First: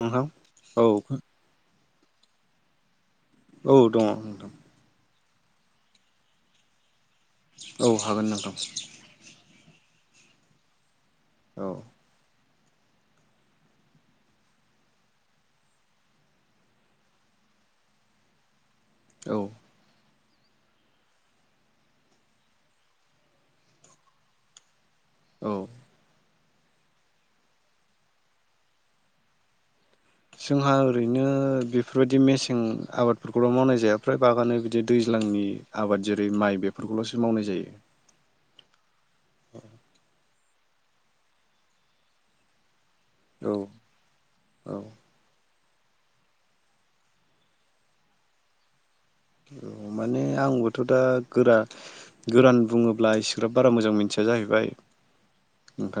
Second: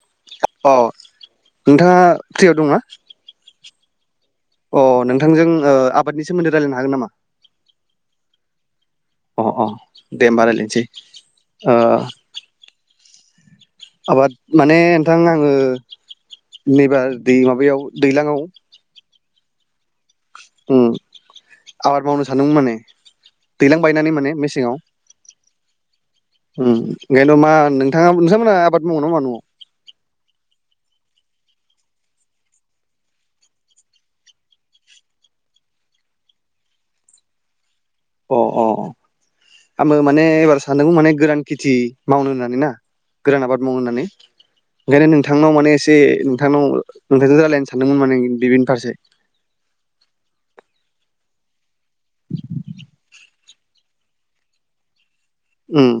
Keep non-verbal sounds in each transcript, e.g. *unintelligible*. औ अ *inaudible* नोंथाङा फ्रियाव दंना? औ दङ। अ नोंथांजों ओ आबादनि सोमोन्दै रायलायनो हागोन नामा? औ हागोन नोंथां। अ अ दे होमबा रायलायनोसै। औ ओ। आबाद माने नोंथां आङो नैबार दै माबायाव दैलाङाव औ। उम आबाद मावनो सानदोंमोन माने दैलां बायनानै माने मेसेङाव ‌। औ। उम ओंखायनोथ' मा नोंथाङा नोंथांमोनहा आबाद मावो ना मावा न'आव? जोंहा ओरैनो बेफोरबायदि मेसें आबादफोरखौल' मावनाय जाया फ्राय बागानो बिदि दैज्लांनि आबाद जेरै माइ बेफोरखौल'सो मावनाय जायो । अ अ। आंबो माने ए। सानदोंमोन माने गोरान खेथि मावनो होननानै ना। गोरान औ आबाद मावनो होननानै औ ओंखायनो नोंथांनाव माने। एसे नोंथांनाव नोंथांजों रायज्लायनो सानदोंमोन माने बिबिनि फारसे। औ माने आंबोथ दा गोरा गोरान बुङोब्ला इसेग्राब बारा मोजां मिथिया जाहैबाय। उम।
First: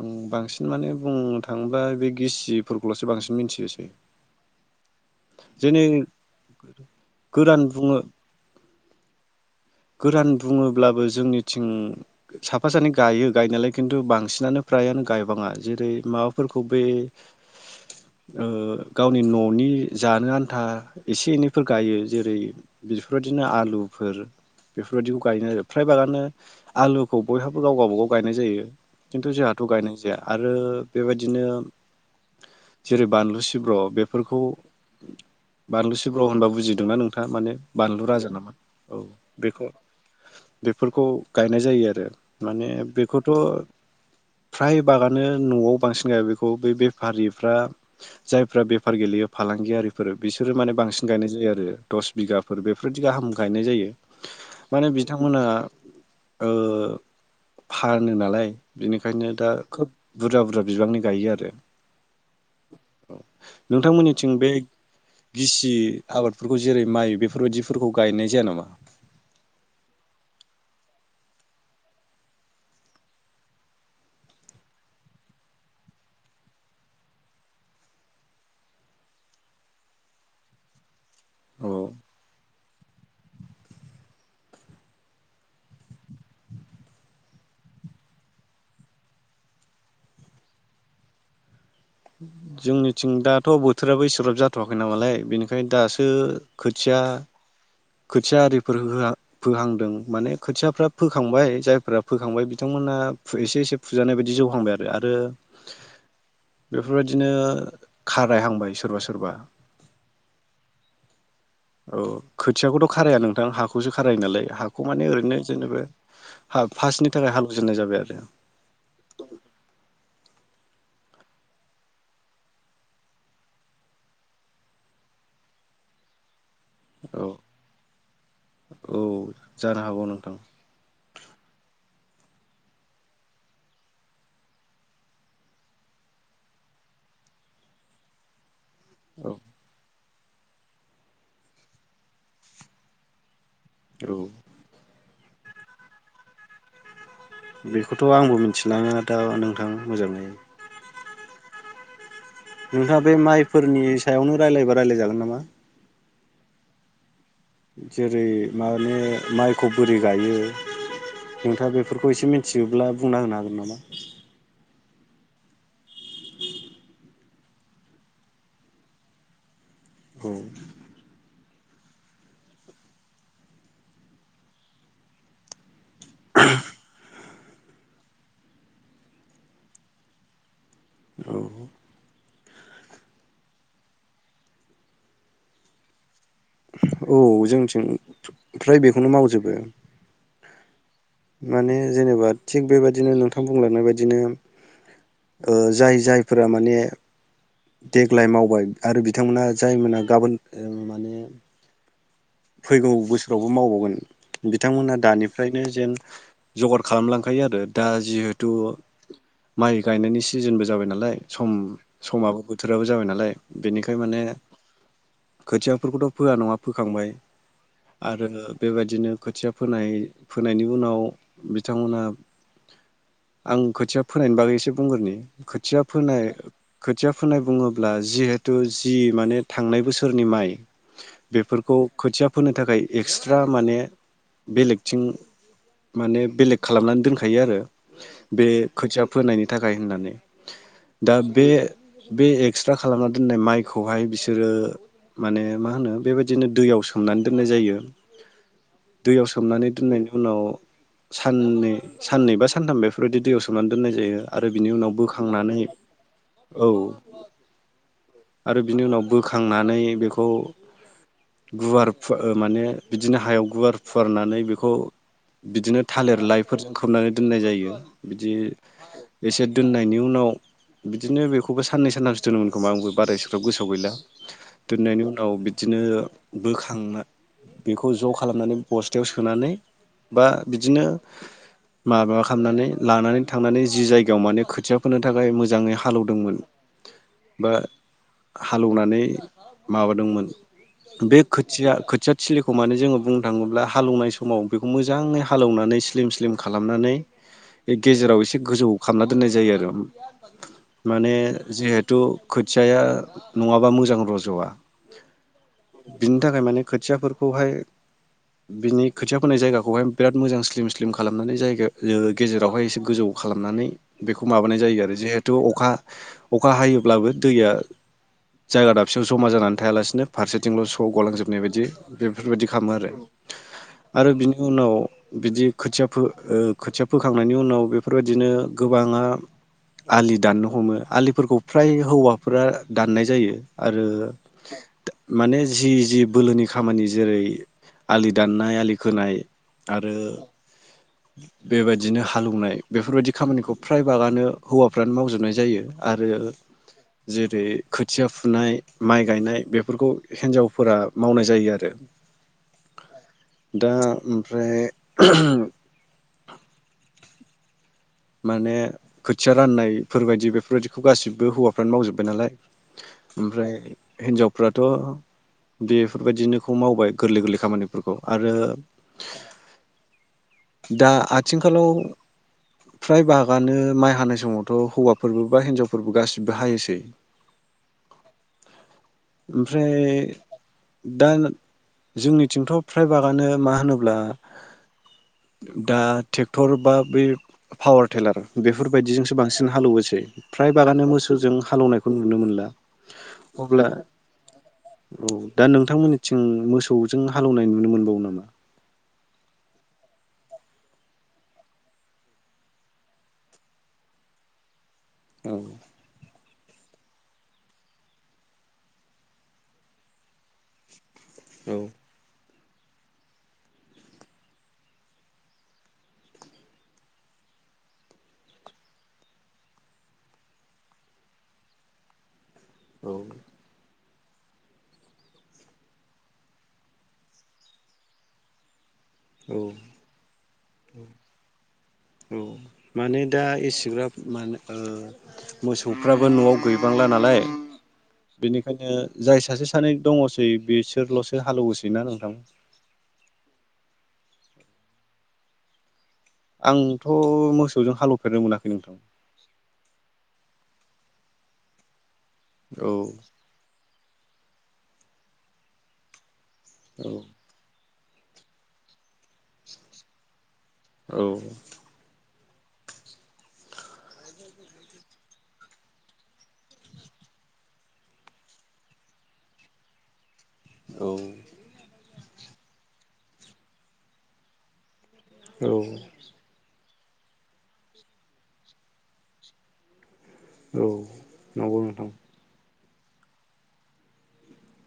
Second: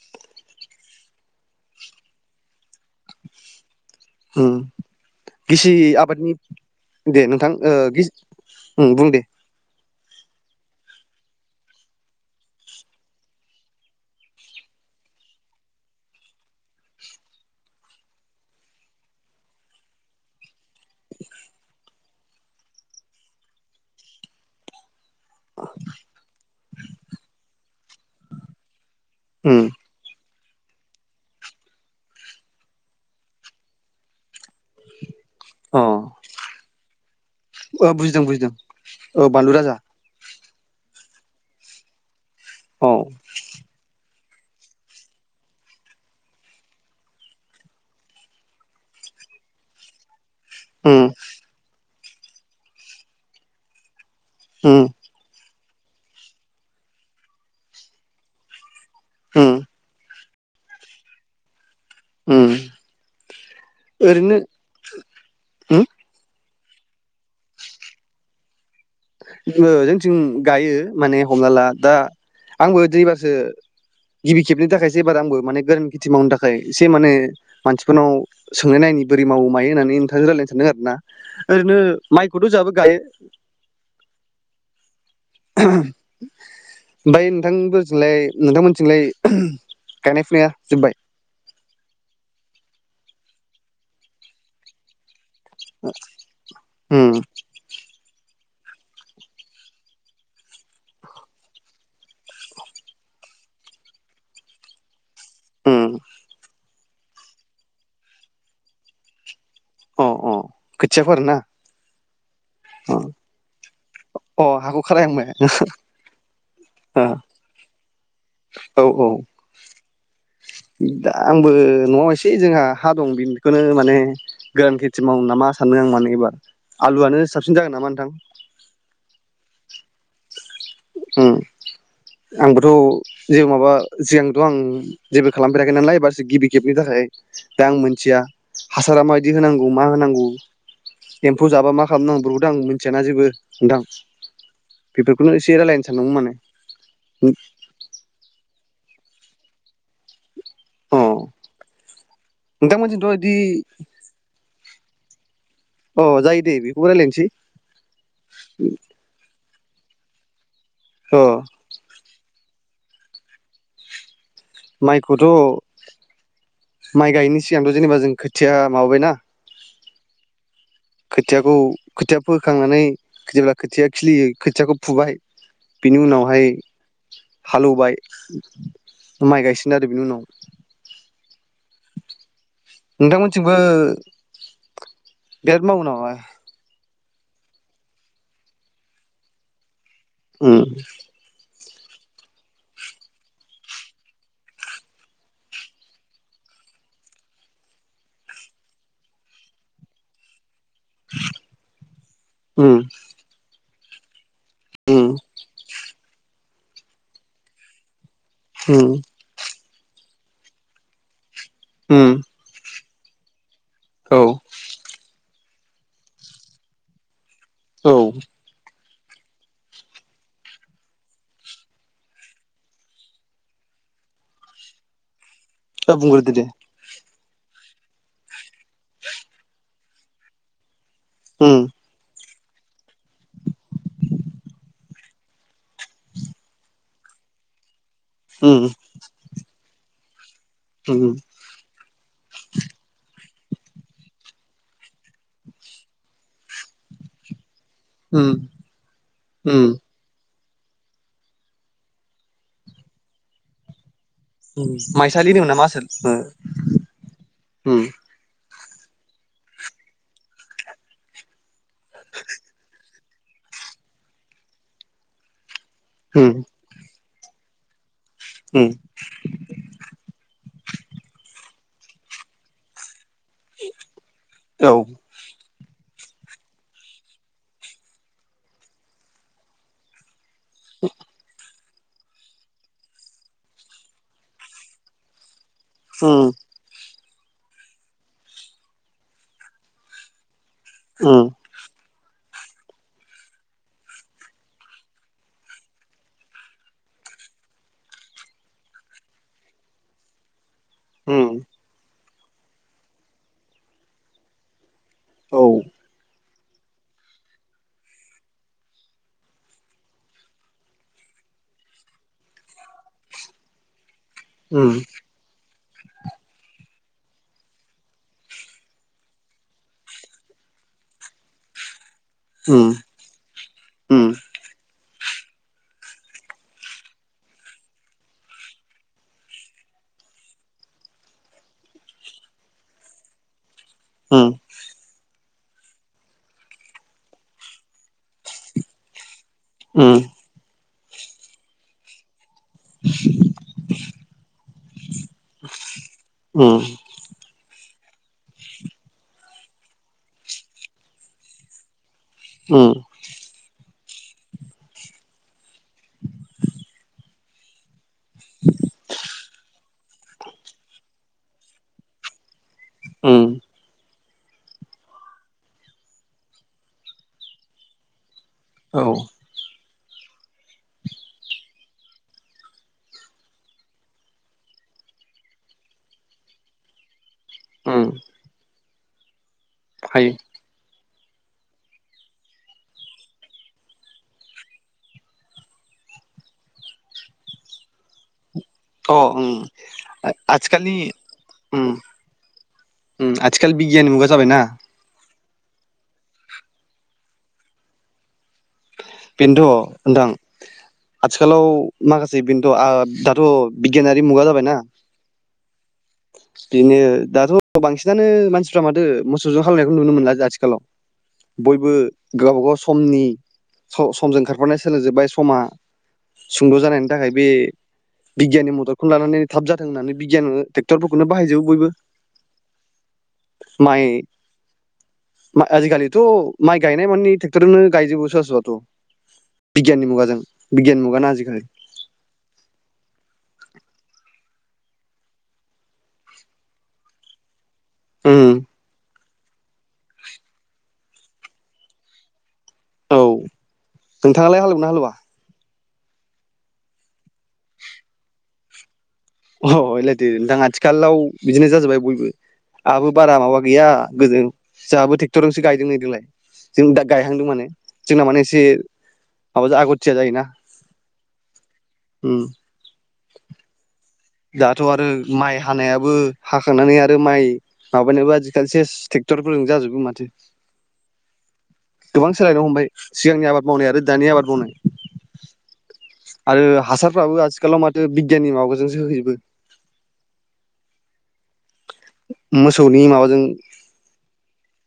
औ बांसिन माने बुंनो थाङोबा बे गिसिफोरखौल'सो बांसिन मिथियोसै। उम गिसि जेनै आबादनि दे नोंथा गोरान ओ बुङो गि उम बुं दे गोरान बुङोब्लाबो जोंनिथिं साफा सानै गायो गायनायालाय खिन्थु बांसिनानो फ्रायानो गायबाङा जेरै माबाफोरखौ बे ओ गावनि न'नि जानो आन्था एसे एनैफोर गायो जेरै बेफोरबायदिनो आलुफोर बेफोरबायदिखौ गायनो आरो फ्राय बारानो आलुखौ बयहाबो गाव गावबागाव गायनाय जायो। खिन्थु जोंहाथ' उम गायनाय जाया । आरो बेबायदिनो जेरै बानलु सिब्र बेफोरखौ अ बानलु सिब्र होनबा बुजिदोंना नोंथाङा? माने ओ बानलु बुजिदों राजा बुजिदों नामा औ। ओ बानलु बेखौ राजा बेफोरखौ गायनाय जायो आरो। माने औ बेखौथ' फ्राय बागानो न'आव बांसिन गाया बेखौ, बे बेफारिफ्रा जायफ्रा बेफार गेलेयो फालांगियारिफोर बिसोरो माने बांसिन उम गायनाय जायो आरो। दस बिगाफोर बेफोरदि गाहाम गायनाय जायो। उम माने बिथांमोना ओ फानो नालाय बिनिखायनो दा उम खोब बुरजा बुरजा बिबांनि गायो आरो। उम नोंथांमोननिथिं ओरैनो बे गिसि उम आबाद बेफोरखौ जेरै माइ बेफोरबायदिफोरखौ गायनाय जाया नामा? ओ जोंथिं गायो माने हमना ला दा आंबो दैबारसो गिबि खेबनि थाखायसो एबार आंबो माने गोरान खेथि मावनो थाखाय एसे माने मानसिफोरनाव सोंनाय नायनि बोरै मावो मायो होननानै नोंथांजों रायलायनो सानदों आरो ना। अ ओरैनो माइखौथ' जाहाबो गायो। ओफाय नोंथांबोजोंलाय नोंथांमोनथिंलाय गायनाय फुनाया जोब्बाय? जोंनिथिं दाथ' बोथोराबो इसोग्राब जाथ'वाखै नामालाय बेनिखा ओंखायनो दासो खोथिया उम खोथिया आरिफोर फोहां-फोहांदों माने खोथियाफ्रा फोखांबाय, जायफ्रा फोखांबाय बिथांमोना एसे एसे फुजानाय बायदि जौहांबाय आरो। आरो ओम। बेफोरबायदिनो खारायहांबाय सोरबा सोरबा अ अ खोथियाफोर ना औ खोथियाखौथ' खाराया नोंथां हाखौसो खारायो अ नालाय हाखौ माने खारायहांबाय ओरैनो जेनेबा हा फास्टनि थाखाय हालेवजेननाय जाबाय आरो। औ औ दा आंबो न'आव एसे जोंहा हा दं बेखौनो माने गोरान खेथि मावनो नामा सानदों आं माने एबार। आलुआनो औ साबसिन जागोन नामा नोंथां? औ जानो हागौ नोंथां आंबोथ जेबो माबा सिगांथ आं जेबो खालामफेराखै नालाय एबासो गिबि खेबनि थाखाय दा आं मोनथिया हासारा औ माबायदि होनांगौ मा होनांगौ एम्फौ जाबा मा खालामनांगौ बेफोरखौथ आं मिथियाना जेबो दां औ बे एस रायलायनो सानदोंमोन माने बेखौथ' आंबो मिथि लाङा दा नोंथां मोजाङै अ नोंथाङा नोंथांमोनजोंथ' बे बिदि माइफोरनि सायावनो रायलायबा रायलायजागोन नामा अ जायो दे बेखौबो रायलायनोसै जेरै माने माइ खौ बोरै गायो अ हेंथा बेफोर खौ एसे मिथियोब्ला बुंना होनो हागोन नामा माइखौथ' माइ गायनायनि सिगांथ जेनेबा जों खोथिया माबाबायना औ खोथियाखौ खोथिया फोखांनानै जेब्ला खोथियाआ खिलियो खोथियाखौ फुबाय बिनि उनावहाय हालेवबाय माइ गायसिगोन आरो बेनि उनाव *inaudible* नोंथांमोननिथिंबो बिराद मावो नामा औ जोंनिथिं फ्राय बेखौनो मावजोबो ओ माने जेनेबा थिग बेबायदिनो नोंथां बुंलांनाय बायदिनो जाय जायफोरा माने देगलाय मावबाय आरो बिथांमोना जायमोना गाबोन ओ माने *inaudible* *unintelligible* फैगौ बोसोरावबो मावबावगोन बिथांमोनहा उम दानिफ्रायनो जेन जगार खालामलांखायो आरो दा जिहे द' उम माइ गायनायनि सिजोनबो जाबाय नालाय सम उम समाबो बोथोर फ्राबो जाबाय नालाय बेनिखाय औ माने खोथियाफोरखौथ' फोआ नंङा फोखांबाय। औ आरो बेबायद बिदिनो खोथिया फोनाय फोनायनि उनाव बिथांमोनहा आं खोथिया फोनायनि बागै एसे बुंग्रोनि। खोथिया दा फोनाय बुंग्रोदो दे खोथिया फोनाय बुङोब्ला जिहेथ तु जि माने थांनाय बोसो फोरनि माइ उम बेफोरखौ खोथिया फोनो थाखाय एक्सट्रा माने बेलेगथिं माने बेलेग खालामनानै दोनखायो आरो बे उम खोथिया फोनायनि थाखाय होननानै। उम दा बे बे एक्स्रा खालामना दोन्नाय माइखौहाय बिसोरो माने मा होनो बेबायदिनो सोमनानै दोननाय जायो। उम दैयाव सोमनानै उम दोननायनि उनाव साननै साननै बा सानथाम बेफोरबायदि दैयाव सोमनानै दोननाय जायो। आरो होम बिनि उनाव माइसालि होनोमोन बोखांनानै नामा आसोल औ हो होम। आरो बिनि उनाव बोखांनानै बेखौ गुवार फुवा माने बिदिनो हायाव गुवार फुवारनानै बेखौ बिदिनो थालिर उम लाइफोरजों खोबनानै दोननाय जायो। बिदि उम एसे दोननायनि उनाव बिदिनो बेखौ खौबो सान्नै सान्थामसो दोनोमोन खोमा आंबो बारायसो गोसोआव गैला औ दोननायनि उनाव बिद बिदिनो बोखांना बेखौ ज' खालामनानै बस्थायाव सोनानै बा बिदिनो माबा खालामनानै लानानै थांनानै जि जायगायाव माने खोथिया फोनो थाखाय मोज मोजाङै उम हालौदोंमोन। बा हालौनानै माबादोंमोन। बे उम खोथिया खोथिया थिलिखौ माने जोङो बुंनो थाङोब्ला हालौवनाय समाव बेखौ मोजाङै हालेवनानै स्लिम स्लिम खालामनानै गेजेराव एसे गोजौ खामना दोननाय जायो आरो माने उम जिहेथु खोथियाया नङाबा मोजां रज'आ। औ। बिनि थाखाय माने खोथियाफोरखौहाय बिनि खोथिया फोनाय जायगाखौहाय बिराद मोजां स्लिम स्लिम खालामनानै जायगा गेजेरावहाय एसे गोजौ खालामनानै बेखौ माबानाय उम उम जायो आरो जिहेथु अखा अखा हायोब्लाबो दैया जायगा दाबसेयाव जमा जानानै थायालासिनो फारसेथि थिंल' स' गलांजोबनाय बायदि बेफोरबायदि खामो आरो आरो बिनि उनाव बिदि खोथिया फो ओ खोथिया फोखांनायनि उनाव बेफोरबायदिनो गोबाङा आलि दाननो हमो आलिफोरखौ फ्राय हौवाफोरा दाननाय जायो आरो माने जि जि बोलोनि खामानि जेरै आलि दाननाय आलि खोनाय उम आरो बेबायदिनो हा हालौवनाय बेफोरबायदि खामानिखौ फ्राय बागानो हौवाफ्रानो मावजोबनाय जायो आरो उम जेरै खोथिया फुनाय माइ गायनाय बेफोरखौ हिन्जावफोरा मावनाय जायो आरो। उम दा ओमफ्राय माने खोथिया राननायफोरबायदि बेफोरबायदिखौ गासिब बे हौवाफ्रानो मावजोब्बाय नालाय उम ओमफ्राय हिनजावफ्राथ' बेफोरबायदिनोखौ मावबाय गोरलै गोरलै खामानिफोरखौ आरो औ दा आथिंखालाव फ्राय बागआनो माइ हानाय समावथ' हौवाफोरबो बा हिनजावफोरबो गासिबो हायोसै उम ओमफ्राय हायो दा जोंनिथिंथ' फ्रायभागानो मा होनोब्ला दा ट्रेक्टर बा बे पावार टेलार अ बेफोरबायदिजोंसो उम बांसिन हालौवोसै फ्राय आथिखालनि बागान मोसौजों उम हालेवनायखौ नुनो मोनला उम आथिखाल अब्ला बिगियाननि मुगा जाबायना औ दा नोंथांमोननिथिं मोसौजों हालौवनाय नुनो मोनबावो नामा? बेनथ' नोंथां आथिखालाव माखासे बेनथ' ओ दाथ' बिगियानारि मुगा जाबायना औ बेनो दाथ' बांसिनानो मानसिफ्रा माथो मोसौजों खालामनायखौ नुनो मोनला आथिखालाव बयबो औ गावब गाव समनि स-समजों खारफानाय सोलोंजोबबाय समा सुंद' जानायनि थाखाय बे बिगियाननि मददखौनो लानानै थाब जाथों होननानै बिगियानाव ट्रेक्टरफोरखौनो बाहायजोबो बयबो । औ । माइ आजिखालिथ' माइ गायनाय मानानि ट्रेक्टरनो गायजोबो स स औ बिगियाननि मुगाजों बिगियाननि मुगानो आजिखालि । औ माने दा एसेग्राब माने ओ मोसौफ्राबो न'आव गैबांला नालाय उम बेनिखायनो जाय सासे सानै दङसै बिसोरल'सो हालेवोसै ना नोंथां औ नोंथाङालाय हालेवगोनना हालुवा आंथ' मोसौजों हालौफेरनो मोनाखै नोंथां अ ओयलायथो नोंथां आथिखालाव बिदिनो जाजोबाय बयबो औ आहाबो बारा माबा गैया गोजों जाहाबो ट्रेक्टरजोंसो गायदों नै देग्लाय जों दा औ गायहांदों माने जोंना माने एसे माबाजों आगथिया जायोना औ उम दाथ' आरो माइ हानायाबो हाखांनानै आरो माइ माबानायाबो आजिखालि सेस ट्रेक्टरफोरजों जाजोबो माथो औ गोबां सोलायनो हमबाय सिगांनि आबाद मावनाय आरो दानि आबाद मावनाय औ आरो हासारफ्राबो आथिखालाव माथो बिगियाननि माबाजोंसो होैजोबो औ नंगौ नोंथां मोसौनि माबाजों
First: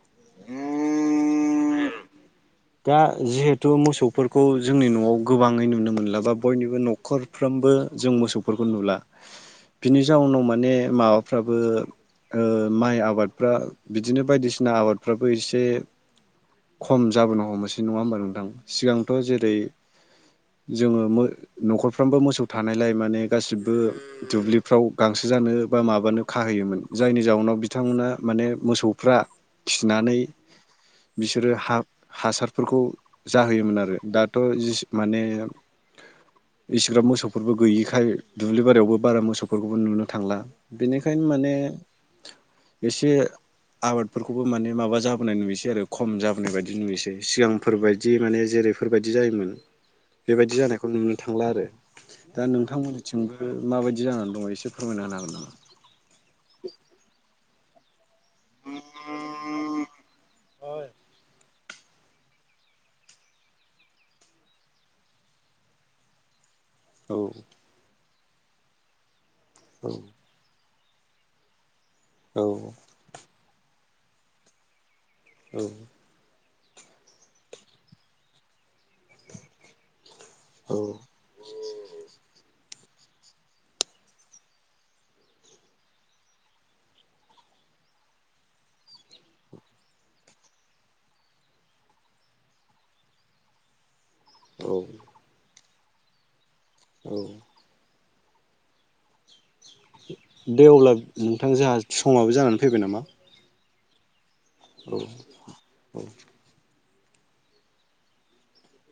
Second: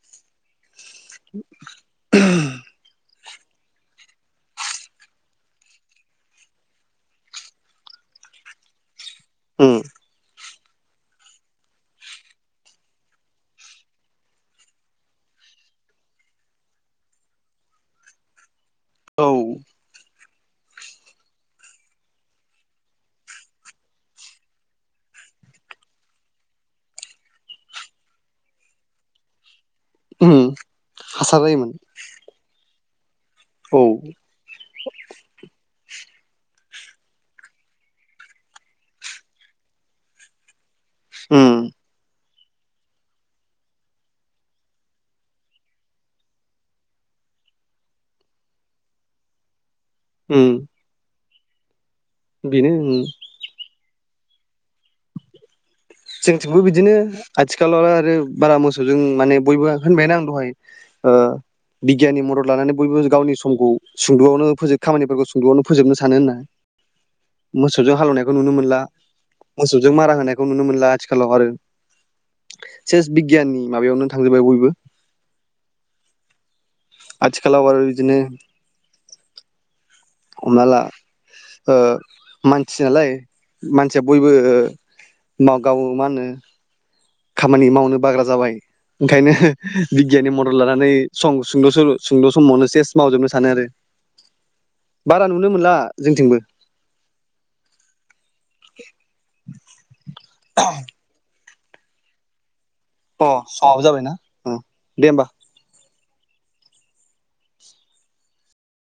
*unintelligible* *unintelligible* दा *unintelligible* जिहेथु मोसौफोरखौ जोंनि न'आव गोबाङै नुनो मोनला बा बयनिबो न'खरफ्रोमबो जों मोसौफोरखौ नुला उम बिनि जाउनाव मा ने माबाफ्राबो ओ माइ आबादफ्रा बिदिनो बायदिसिना आबादफ्राबो एसे खम जाबोनो हमनोसै नङा होमबा नोंथां सिगांथ' औ जेरै जोङो मो न'खरफ्रामबो मोसौ थानायलाय माने गासिबो दुब्लिफ्राव गांसो जानो बा माबानो खाहैयोमोन जायनि जाउनाव बिथांमोना माने मोसौफ्रा खिनानै उम हासार बिसोरो जायोमोन हा हासारफोरखौ जाहोयोमोन औ आरो दाथ' जिस माने इसिग्राब मोसौफोरबो गैयिखाय दुब्लि बारियावबो बारा मोसौफोरखौबो नुनो थांला बेनिखायनो माने उम एसे आबादफोरखौबो माने माबा जाबोनाय नुयौसै आरो खम जाबोनाय बायदि नुसै सिगांफोरबायदि माने जेरैफोरबायदि जायोमोन उम बेबायदि जानायखौ नुनो थांला आरो दा बेनो उम नोंथांमोननिथिंबो माबायदि जानानै दङ एसे फोरमायना होनो हागोन नामा जोंथिंबो बिदिनो। आथिखालाव आरो। बारा मोसौ जों माने बयबो होनबायना आं दहाय ओ बिगियाननि मदद। लानानै बयबो गावनि समखौ सुंद'आवनो फोजो खामानिफोरखौ सुंदुआवनो फोजोबनो सानो होना। मोसौजों हालेवनाय। बेखौ नुनो मोनला। मोसौजों मारा होनायखौ नुनो मोन। आथिखालाव आरो। औ सेस बिगियाननि। माबायावनो थांजोबबाय बयबो। औ। आथिखालाव ओरो बिदिनो। हमना औ ला ओ मानसि। थियो नालाय मानसिया बयबो ओ मा गावो मा होनो। खामानि मावनो बाग्रा जाबाय ओंखायनो बिगियाननि मदद लानानै स सुंद'सल सुंद' समावनो सेस मावजोबनो सानो आरो। बारा नुनो मोनला। जोंथिंबो। औ। *inaudible* दे अब्ला नों। नोंथां जोंहा समाबो जानानै। फैबाय नामा। हाव जाबायना। अ औ। दे होमबा औ।